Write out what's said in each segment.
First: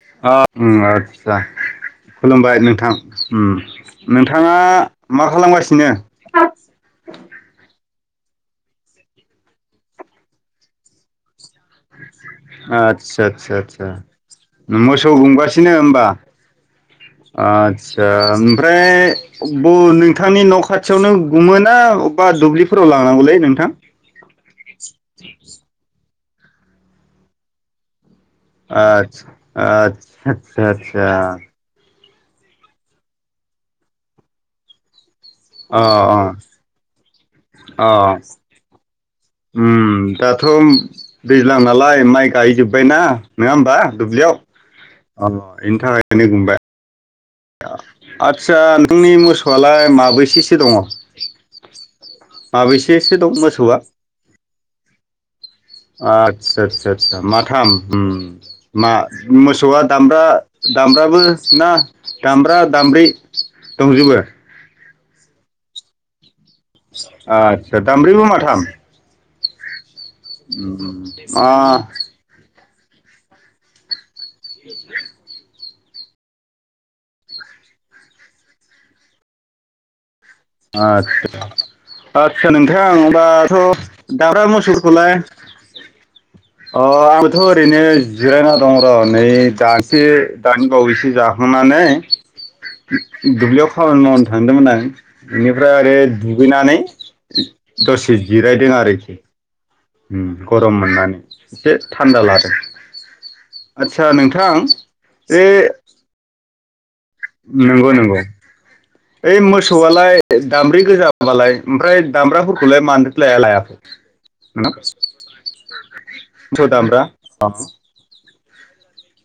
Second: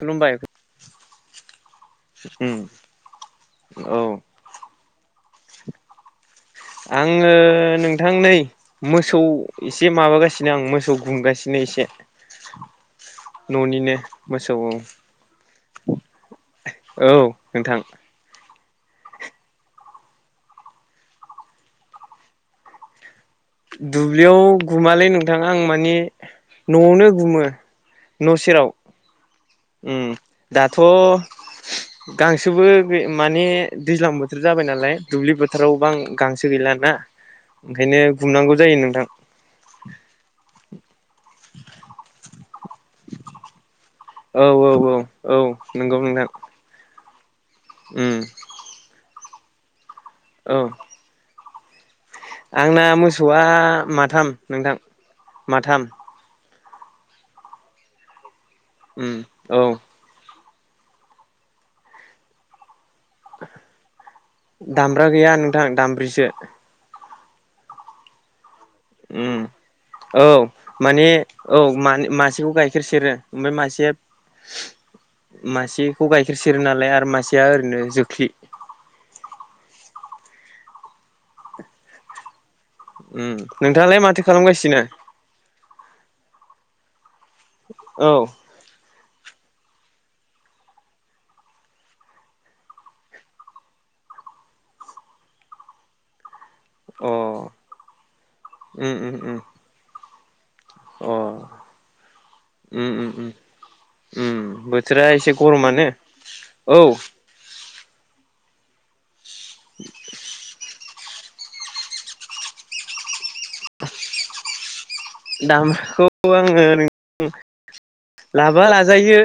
खुलुमबाय अ ओम आस्सा। उम खुलुमबाय नोंथां। उम औ नोंथाङा मा खालामगासिनो? आङो नोंथां नै मोसौ एसे माबागासिनो आं मोसौ गुमगासिनो। नै इसे। आदसा सा-सा-सा मोसौ औ मोसौ गुमगासिनो होमबा? औ नोंथां आतसा ओम फ्राय ब नोंथांनि न' खाथियावनो गुमोना बबेबा दुब्लिफोराव लांनांगौलै? नोंथां दुब्लियाव गुमालै नोंथां आं माने न'आवनो गुमो। न' सेराव उम आस्सा-आस्सा दाथ' सा-सा। गांसोबो बे माने दैज्लां बोथोर जाबाय नालाय। दुब्लि फोथाराव अ अ गां-गांसो गैलाना अ ओंखायनो गुमनांगौ जायो नोंथां। उम दाथ' दैज्लां नालाय माइ गायजोबबाय ना नङा होमबा? दुब्लियाव औ औ औ अ औ एनि नंगौ थाखायनो नोंथां गुमबाय। उम आदसा नोंनि मोसौआलाय औ माबैसेसो दङ? आंना माबैसेसो दं मोसौआ माथाम नोंथां माथाम। सा-सा-सा माथाम ओम मा उम औ मोसौआ दामब्रा दामब्राबो ना दामब्रा दामब्रि दंजोबो? दामब्रा गैया नोंथां दामब्रिसो। आस्सा दामब्रिबो माथाम? उम औ माने आ औ मा-मासेखौ गाय खेर सेरो ओमफ्राय मासे [inaudible] मासेखौ गाइखेर सेरो नालाय आरो मासेया ओरैनो जोख्लि। आस्सा। आस्सा नोंथां उम होनबाथ' नोंथाङालाय माथो दामग्रा खालामगासिनो मोसौखौलाय [inaudible] अ आंबोथ' ओरैनो औ जिरायना दं र' नै दासो दानि बावैसो जाखांनानै। दुब्लिआव खामानि मावनो थांदोंमोन आं। बेनिफ्राय आरो दुगैनानै अ दसे जिरायदों उम उम आरोखि उम उम गरम अ मोननानै एसे थान्दा लादों उम उम उम आदसा उम नोंथां बोथोरा एसे बे गरमानो औ नंगौ नंगौ ओइ मोसौआलाय दामब्रै गोजा हाबालाय ओमफ्राय दामब्राफोरखौलाय मानोथो लाया लायाखै नोथां दामखौ आङो ओरैनो अ लाबा लाजायो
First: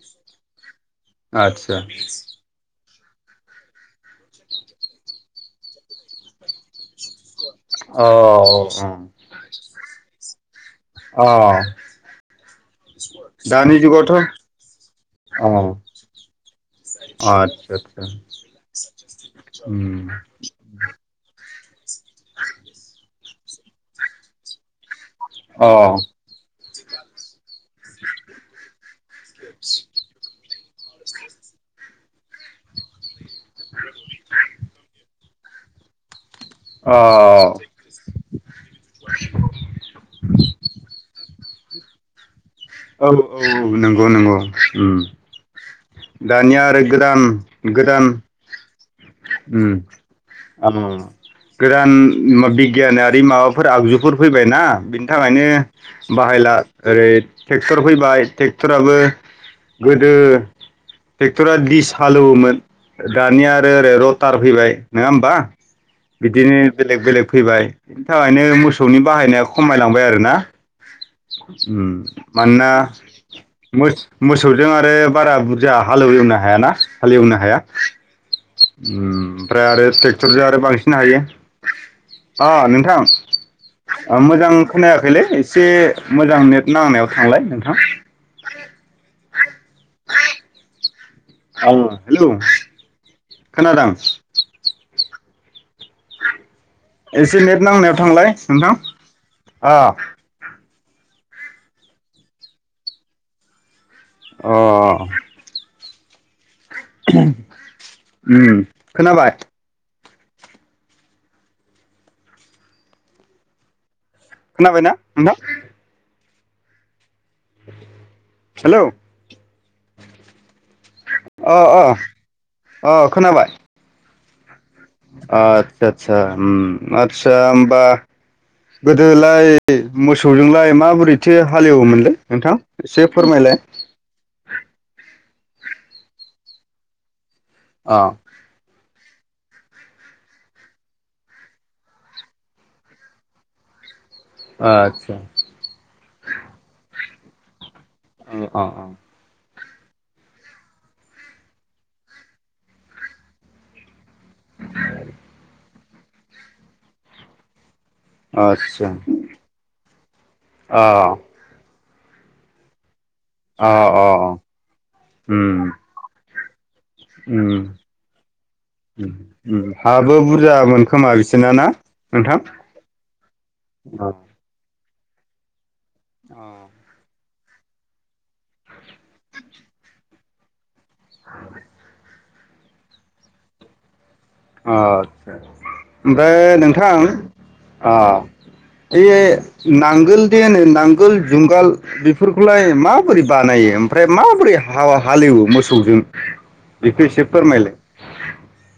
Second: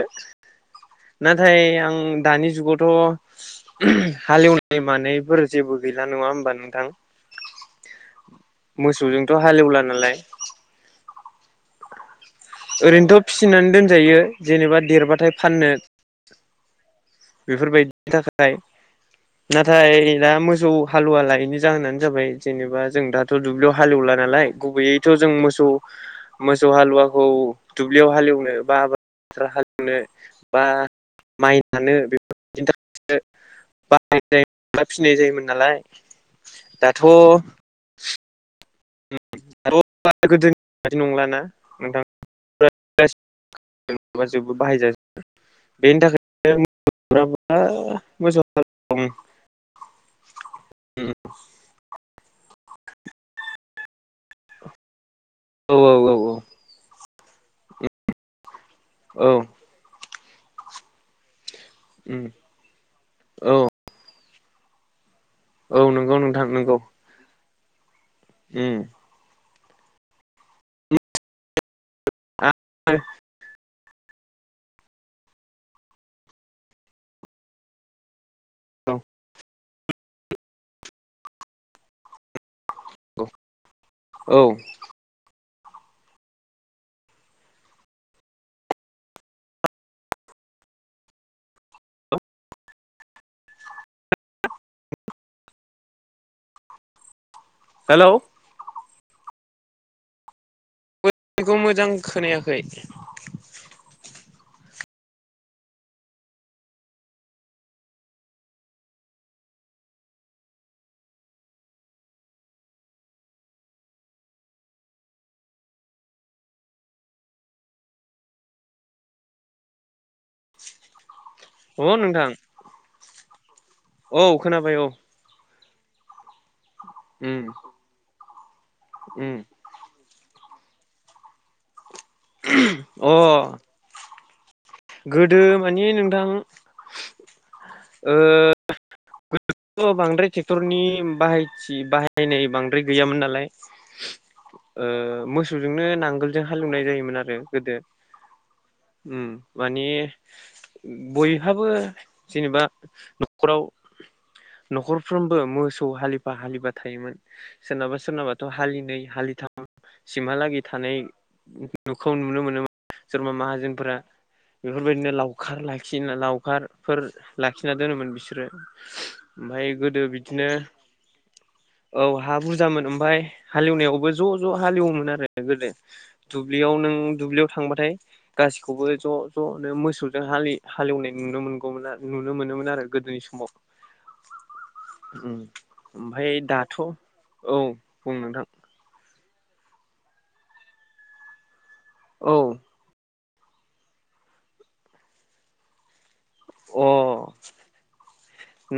नाथाय आदसा आं दानि जुगावथ' उम हालेवनाय मानायफोर जेबो गैला नङा होमबा नोंथां। अ अ मोसौजोंथ' हालेवला नालाय अ' ओरैनोथ' फिसिनानै दानि जुगावथ' दोनजायो जेनेबा देरबाथाय अ फाननो आदसा बेफोरबायदिनि आदसा थाखाय नाथाय उम दा मोसौ हालुवलाय बेनि जाहोनानो जाबाय जेनेबा जों दाथ' दुब्लियाव हालेवला नालाय गुबैयै थ जों मोसौ अ मोसौ हालुवाखौ दुब्लियाव हालेवनो बा [unintelligible] हालेवनो बा माइ नानो बेफोरबायदिनि थाखायो बाहाय फिनाय जायोमोन नालाय। दाथ' [unintelligible] बादि नंलाना नोंथां औ गासिबो औ नंगौ नंगौ माबाजोबो बाहायजाजोबो बेनि दानिया आरो गोदान थाखायनो गोदान मोसौ हालुवाखौ उम ओ गोदान [unintelligible] गियानारि माबाफोर आगजुफोर फैबायना बिनि थाखायनो औ औ औ बाहायला ओरै ट्रेक्टर फैबाय ट्रेक्टराबो औ गोदो टे ट्रेक्टरा दिस उम हालेवोमोन औ दानिया आरो ओरै रटार फैबाय नङा होमबा। औ नंगौ बा नोंथां बिदिनो नंगौ बेलेग बेलेग फैबाय बिनि थाखायनो उम मोसौनि बाहायनाया खमायलांबाय आरोना उम आ मानोना मोसौजों आरो बारा बुरजा हालेव एवनो हायाना हालेवनो हाया औ उम ओमफ्राय आरो ट्रेक्टरजों आरो बांसिन हायो अ' नों नोंथां औ मोजां खोनायाखैलै एसे मोजां नेट नांनायाव थांलाय नोंथां। औ हेल' खोनादों एसे नेट नांनायाव हेलौ थांलाय नोंथां अ' [unintelligible] मोजां खोनायाखै अ'। [unintelligible] उम खोनाबाय खोनाबायना नोंथां। हेलौ अ अ'अ' नोंथां अ' खोनाबाय औ खोनाबाय औ आसा उम आसा उम उमबा होमबा उम गोदोलाय मोसौजोंलाय माबोरैथो हालेवोमोनलै नोंथां एसे अ फोरमायलाय। गोदो मानि नोंथां अ ओ गोदोथ' बांद्राय ट्रेक्टरनि बाहायथि बाहायनाय बांद्राय गैयामोन नालाय ओ आदसा मोसौजोंनो नांगोलजों हालेवनाय जायोमोन आरो गोदो ओ अ अ उम माने बयहाबो जेनेबा न'खराव न'खरफ्रोमबो मोसौ हालिफा हालिफा थायोमोन सोरनाबा सोरनाबाथ' आदसा हालिनै हालिथाम सिमहालागै अ थानाय न'खौ नुनो मोनोमोन सोरबा अ माहाजोनफोरा अ बेफोरबायदिनो उम लावखार लाखि लावखार फोर उम लाखिना दोनोमोन बिसोरो उम ओमफाय उम गोदो हाबो बिदिनो बुरजामोन खोमा बिसोरना ना औ हा नोंथां? बुरजामोन ओमफ्राय हालेवनायावबो ज ज हालेवोमोन गोदो दुब्लियाव नों दुब्लियाव थांबाथाय गासिखौबो ज जनो मोसौजों हालि हालेवनाय नुनो मोनगौमोन नुनो मोनोमोन आरो गोदोनि समाव आचसा ओमफ्राय नोंथां औ अआ बुं नोंथां इ नांगोलदि होनो नांगोल जुंगाल औ बेफोरखौलाय मा बोरै बानायो ओमफ्राय माबोरै हाबा हालेवो मोसौजों अ बेखौ एसे फोरमायलाय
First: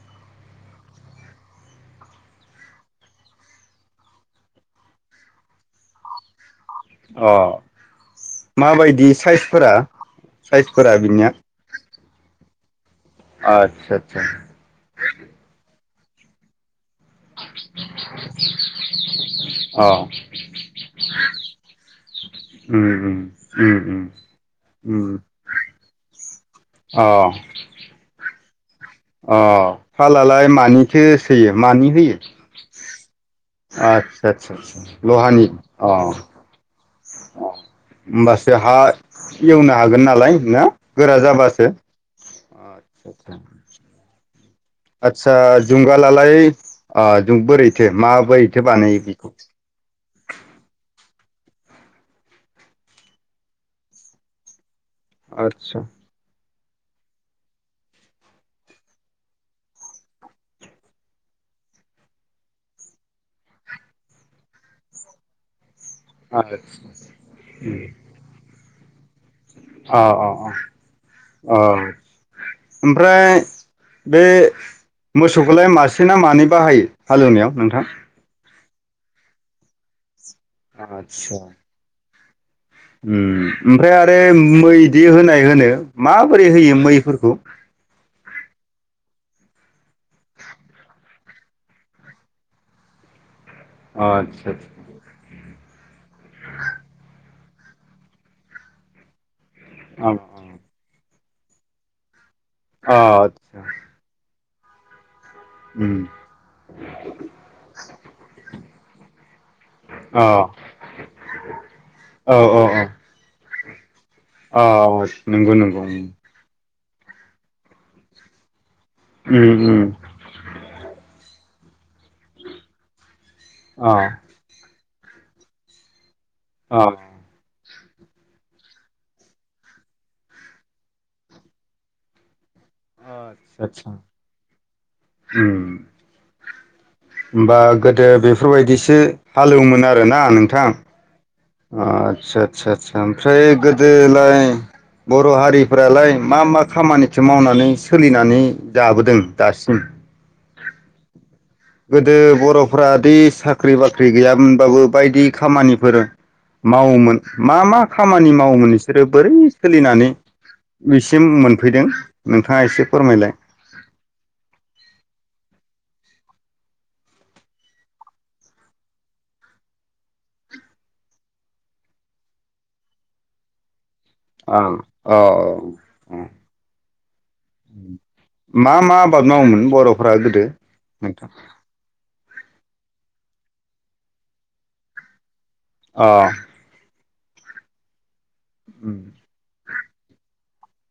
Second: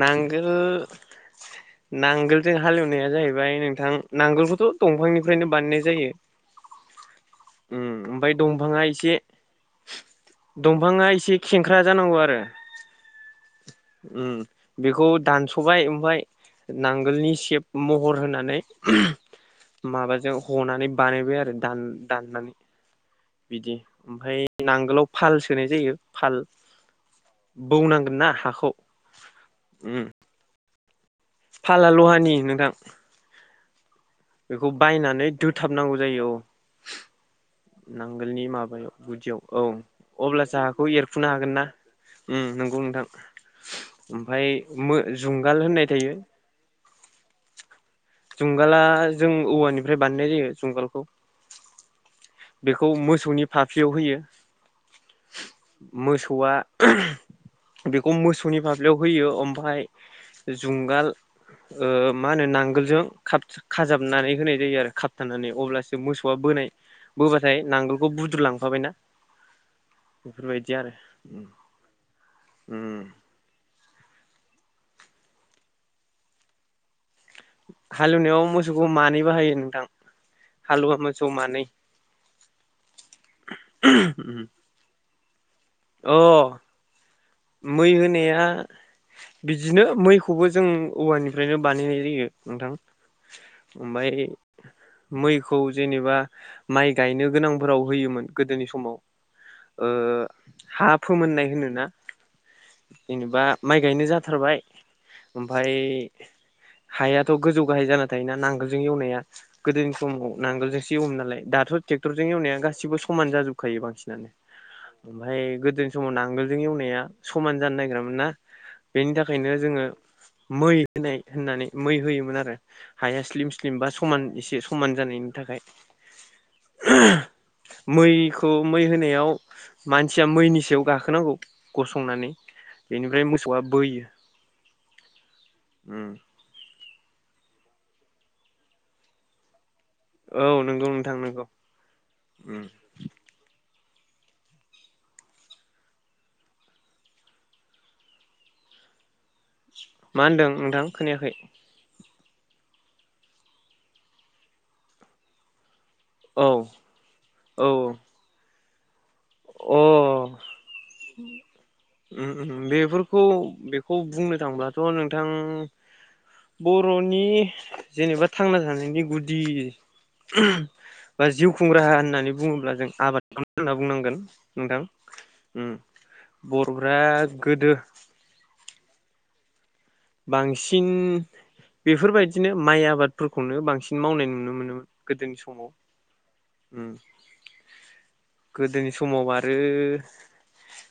नांगोल नांगोलजों हालेवनाया जाहैबाय नोंथां नांगोलखौथ दंफांनिफ्रायनो बानायनाय जायो अ उम ओमफ्राय दंफाङा माबायदि एसे साइसफोरा साइसफोरा दंफाङा बिनिया एसे खेंख्रा जानांगौ आरो आदसा आदसा उम बेखौ दानसबाय ओमफ्राय नांगोलनि सेब महर होनानै अ माबाजों हनानै बानायबाय आरो दान दाननानै उम उम बिदि उम उम ओमफ्राय नांगोलाव उम फाल सोनाय जायो फाल अ बौनांगोन ना हाखौ अ उम फालालाय मानिथो सोयो फाला मानि होयो लहानि नोंथां आचसा आचसा बेखौ आ बायनानै लहानि अ दोथाबनांगौ जायो औ नांगोलनि होमबासो हा माबायाव गुदियाव औ एवनो हागोन नालाय ना गोरा जाबासो ओम नंगौ नोंथां ओमफ्राय आतसा जुंगालालाय आ जों बोरै थो माबो एथो जुंगाला बानायो जों बेखौ औवानिफ्राय बानायनाय जायो जुंगालखौ बेखौ मोसौनि फाफ्लियाव होयो आदसा मोसौआ बेखौ मोसौनि फाफ्लियाव होयो ओमफ्राय जुंगाल ओ मा होनो नांगोलजों खाब खाजाबनानै होनाय जायो आरो खाबथानानै अब्लासो मोसौआ अ बोनाय अ बोबाथाय नांगोलखौ बुद्रु लांफाबायना औ औ औ औ उम ओमफ्राय बे मोसौखौलाय मासे ना मानै बाहायो हालेवनायाव नोंथां हालेवनायाव मोसौखौ मानै बाहायो नोंथां हालुवा मोसौ मानै ओम ओमफ्राय आरो उम मैदि होनाय होनो अ माबोरै होयो मैफोरखौ मै होनाया बिदिनो मैखौबो जों औवानिफ्रायनो बानायनाय जायो नोंथां ओमफ्राय आदसा मै खौ जेनेबा माइ गायनो गोनांफोराव होयोमोन गोदोनि समाव ओ आदसा हा फोमोननाय होनोना अ जेनेबा आदसा माइ गायनो जाथारबाय ओमफ्राय उम हायाथ गोजौ गाहाय जाना थायोना नांगोलजों एवनाया गोदोनि समाव अ नांगोलजोंसो एवोमोन नालाय दाथ ट्रेक्टरजों औ एवनाया औ गासिबो समान जाजोबखायो बांसिन औ औ ओमफ्राय नंगौ नंगौ गोदोनि समाव नांगोलजों एवनाया समान जानो नागिरामोन ना बेनि उम थाखायनो जोङो उम मै होनाय होननानै मै होयोमोन आरो हाया स्लिम स्लिम बा अ समान एसे समान जानायनि थाखाय आ मैखौ मै होनायाव मानसिया मैनि सायाव गाखोनांगौ गसंनानै बेनिफ्राय मोसौआ आदसा आदसा बोयो उम होमबा गोदो बेफोरबायदिसो हालेवोमोना आरोना औ नोंथां नंगौ नोंथां नंगौ आच्छा सा सा उम सा सा ओमफ्राय गोदोलाय बर हारिफ्रालाय मा मा खामानिखौ मावनानै सोलिनानै जाबोदों दासिम? मा होनदों नोंथां खोनायाखै? गोदो बरफ्रा दि साख्रि बाख्रि गैयामोनबाबो बायदि खामानि फोर औ मावोमोन मा औ मा खामानि मावोमोन बिसोरो बोरै औ सोलिनानै अ बिसिम मोनफैदों उम उम नोंथाङा एसे बेफोरखौ फोरमायलाय बेखौ बुंनो थांब्ला ट' नोंथां बर'नि जेनेबा थांना थानायनि गुदि [unintelligible] बा जिउ खुंराहा होननानै बुङोब्ला जों आबादखौनो होनना बुंनांगोन ओं नोंथां औ उम औ बर'फोरा गोदो मा मा आबाद मावोमोन बर' बांसिन बेफोरबायदिनो माइ आबादफोर नो बांसिन मावनाय नुनो मोनोमोन गोदोनि सम अ गोदोनि समाव आरो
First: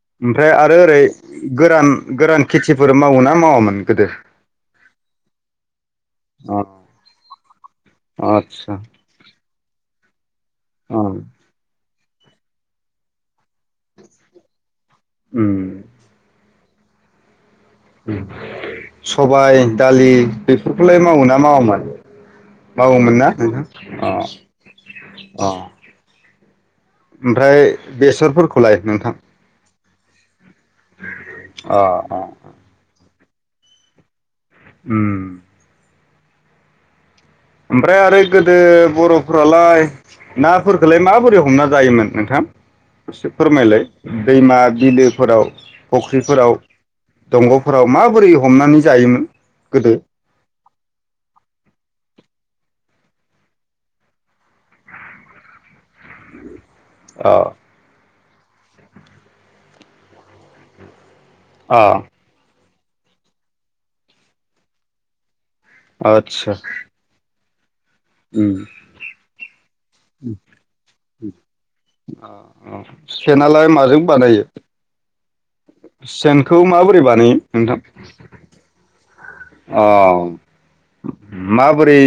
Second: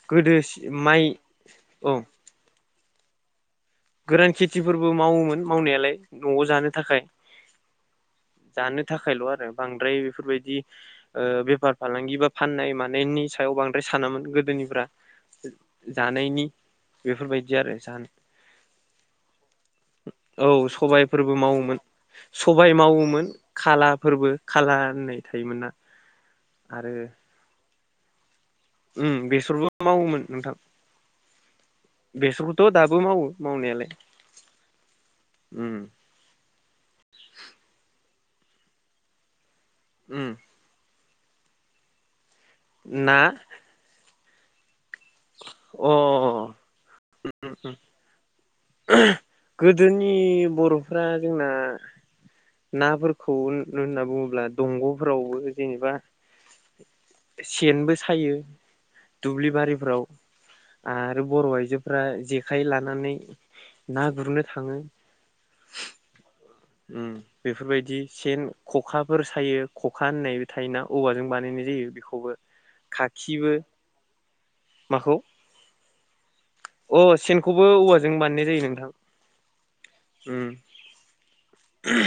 गोदो ओमफ्राय आरो ओरै माइ औ गोरान गोरान खेथिफोर मावोना मावामोन? गोदो गोरान खेतिफोरबो मावोमोन मावनायालाय न'आव जानो थाखाय आतसा जानो थाखायल' आरो बांद्राय फोरबायदि ओ बेफार फालांगि बा फाननाय मानायनि सायाव बांद्राय सानोमोन गोदोनिफोरा जानायनि बेफोरबायदि आरो जाहोन सबाय दालि बेफोरखौलाय सबायफोरबो मावोना मावोमोन मावामोन? सबाय मावोमोन ना नोंथां अ खालाफोरबो खाला होननाय अ थायोमोनना ओमफ्राय बेसरफोरखौ उम बेसरबो मावोमोन नोंथां अ बेसरखौथ' दाबो मावो मावनायालाय उम उम ओमफ्राय आरो गोदो बर'फोरालाय उम नाफोरखोलाय मा बोरै हमना जायोमोन नोंथां ना एसे फोरमायलाय दैमा बि बिलोफोराव अ फख्रिफोराव दंग'फोराव माबोरै हमनानै जायोमोन? गोदो गोदोनि बर'फोरा जोंना नाफोरखौ होन होनना बुङोब्ला दंग'फोरावबो जेनेबा अ सेनबो सायो दुब्लि बारिफ्राव आरो बर' अ फ्रा जेखाइ लानानै ना गुरनो थाङो आच्छा उम बेफोरबायदि दि सेन ख'खाफोर सायो ख'खा होननायबो थायोना औवाजों बानायनाय जायो अ बिखौबो अ सेनालाय माजों बानाय माखौ? सेनखौ माबोरै अ बानायो सेनखौबो नोंथां? औवाजों बानायनाय जायो नोंथां अ उम माबोरै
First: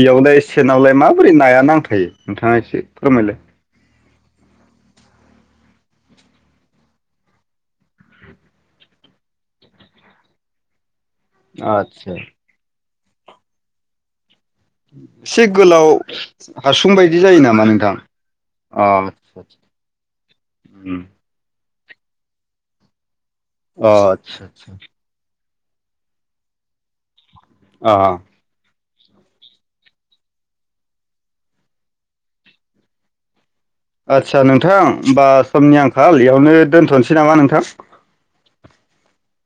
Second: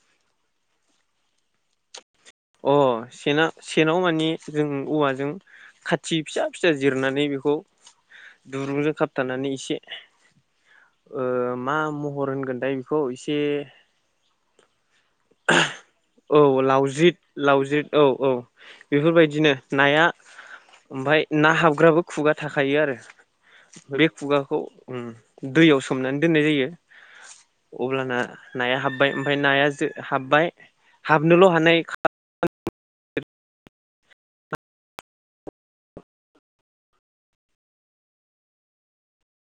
बेयावलाय सेनावलाय माबोरै नाया नांथायो? नोंथाङा इसे फोरमायलाय? नि जों औवाजों खाथि फिसा फिसा जिरनानै बिखौ दुरुंजों खाबथानानै इसे ओ मा आदसा महर होनगोनथाय बिखौ इसे से गोलाव हासुं बायदि जायो नामा लावजिद नोंथां औ औ अ आदसा बेफोरबायदिनो नाया उम ओमफाय ना हाब ग्राबो खुगा थाखायो आरो अ बे आदसा खुगाखौ उम दैयाव सोमनानै दोननाय जायो अब्लाना नाया हाब बाय ओमफाय नाया जो हाबबाय हाबनोल' हानाय आदसा नोंथां होमबा समनि आंखाल इयावनो दोनथ'निसै नामा नोंथां [inaudible]